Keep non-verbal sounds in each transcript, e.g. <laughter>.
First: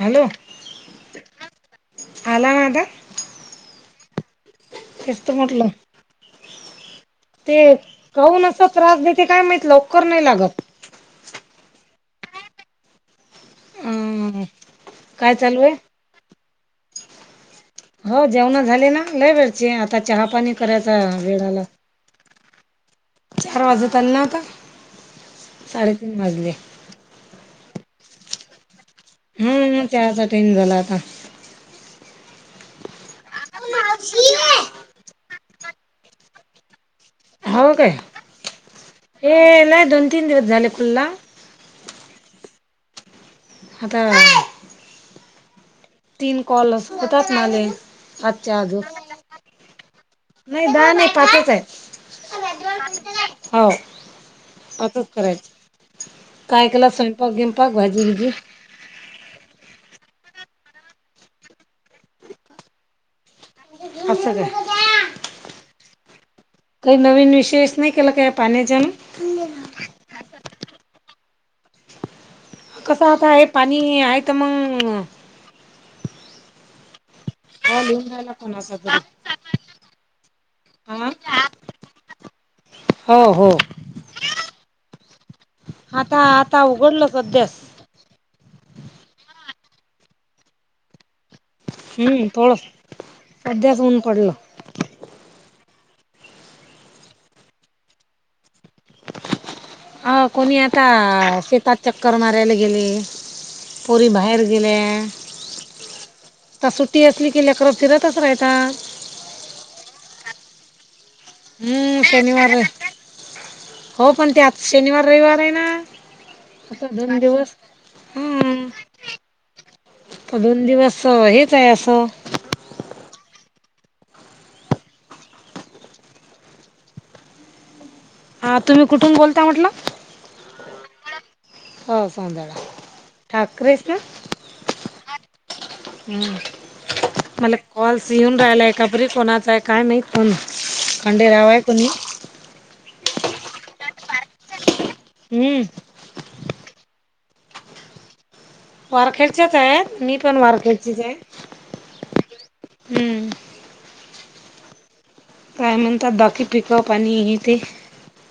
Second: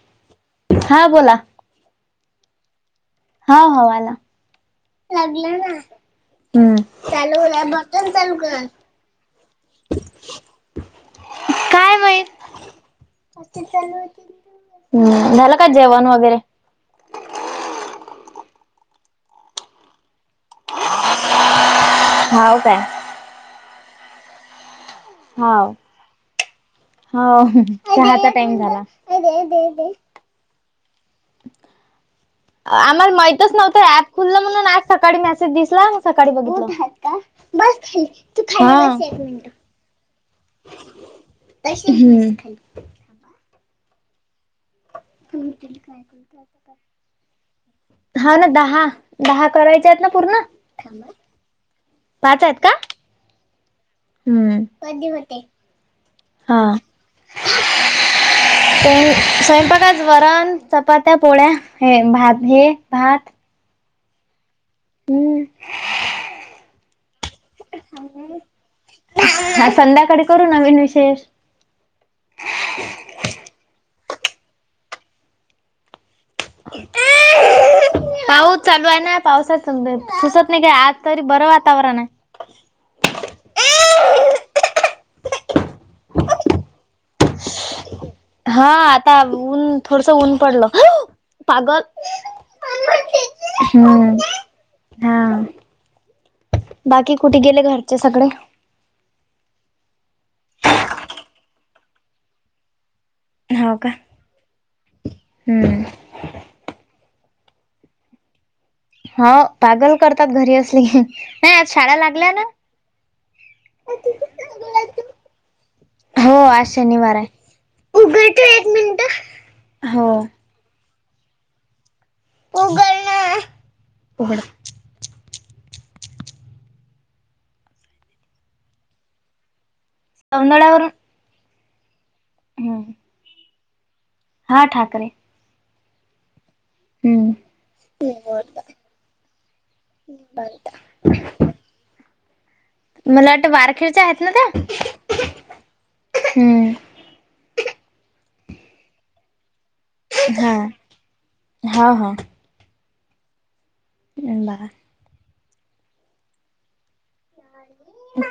Hello हा बोला. आला माझा? हा हा, आला, तेच तर लागलं म्हटलं ना. हम्म! ते काहून असं त्रास देते काय माहित, लवकर नाही लागत. काय माहीत? अं काय झालं चालू का आहे जेवण वगैरे? हो, जेवणा झाले ना, लय वेळचे, आता चहा पाणी करायच वेळ आल. हाव काय? चार वाजत आले ना आता? साडेतीन वाजले. हाव, चहाचा टाइम झाला. हम्म! चहाचा टाईम झाला आता. आम्हाला माहच नव्हतं ऍप खुललं म्हणून, आज सकाळी मेसेज दिसला, मग सकाळी बघितल. हो काय हे लय <unintelligible> <inaudible> हा. दोन तीन दिवस झाले खुल्ला हम्. आता हम् तीन कॉल असं होतात माले <unintelligible> <inaudible> हा ना, आजच्या अजून दहा, दहा करायचे आहेत ना पूर्ण? नाही दहा नाही, पाचच आहेत. पाच आहेत का? हो. हम्म! असंच कधी होते. करायचं हा, काय केला स्वयंपाक गिंपाक भाजी गिजी <unintelligible> स्वयंपाक वरण, चपात्या, पोळ्या, हे भात, हे भात अस काय हम्म! काही नवीन? विशेष नाही केला काय पाण्याच्यान हा संध्याकाळी करू नवीन विशेष? कसं आता आहे, पाणी आहे त मग <unintelligible> कॉल येऊन <inaudible> राहिला पाऊस कोणाचा चालू तरी आहे ना, पावसाात सुसत नाही काय, आज हा तरी बरं वातावरण आहे. हो हो. आता, आता उघडलं <unintelligible> हा आता ऊन थोडस ऊन पडलं. पागल... हम्म थोडं सध्याच ऊन हम्म पडलं हा... बाकी कुठे गेले घरचे सगळे? अ कोणी आता शेतात चक्कर मारायला गेले. हो का पोरी बाहेर गेल्या. हम्म आता सुट्टी असली की लेकरं फिरतच राहता. हो पागल करतात घरी असली की. नाही आज शाळा हम्म लागल्या ना? शनिवार हो पण ते आज शनिवार रविवार आहे ना. आता दोन दिवस उघडते हम्म एक मिनिट? दोन दिवस हेच आहे. असं उघड ना. उघड हां तुम्ही कुठून बोलता म्हटलं? तेवड्यान वरून हो सोवद्या हम् ठाकरेस ना? हा ठाकरे. हम् हम्म मला कॉल्स येऊन राहिला, एकापरी कोणाचा आहे, काय माहित नाही. पण खंडे रावाय कोणी? मला वाटत वारखेडच्या आहेत ना त्या? हम्म <inaudible> हम्म वारखेडचेच आहेत. मी पण हा वारखेडचेच आहे. हा हा हम्म बंबया <inaudible> काय म्हणतात, बाकी पिकपाणी आणि हे ते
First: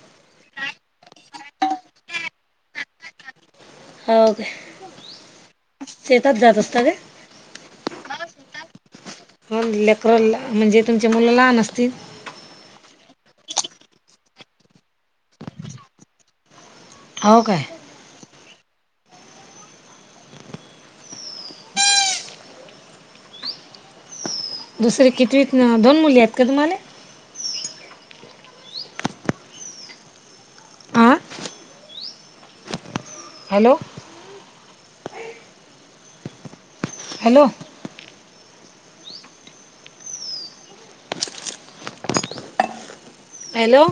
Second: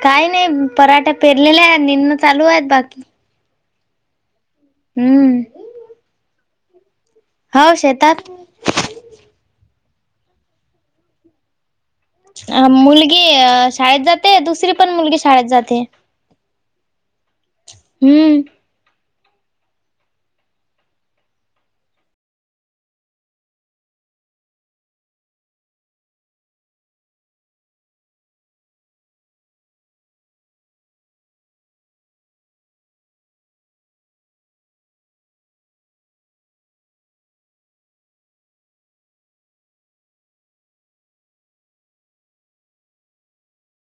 काय नाही पराठा पेरलेल्या आहेत, निंन चालू आहेत. बाकी हो का? हम्म शेतात जात असता काय? हो शेतात. हो लेकर म्हणजे तुमच्या मुलं लहान असतील? ह मुलगी शाळेत जाते, दुसरी पण मुलगी शाळेत जाते. हो काय. हम्म दुसरी कितवीत, दोन मुली आहेत का तुम्हाला? हा हॅलो? हॅलो? हॅलो?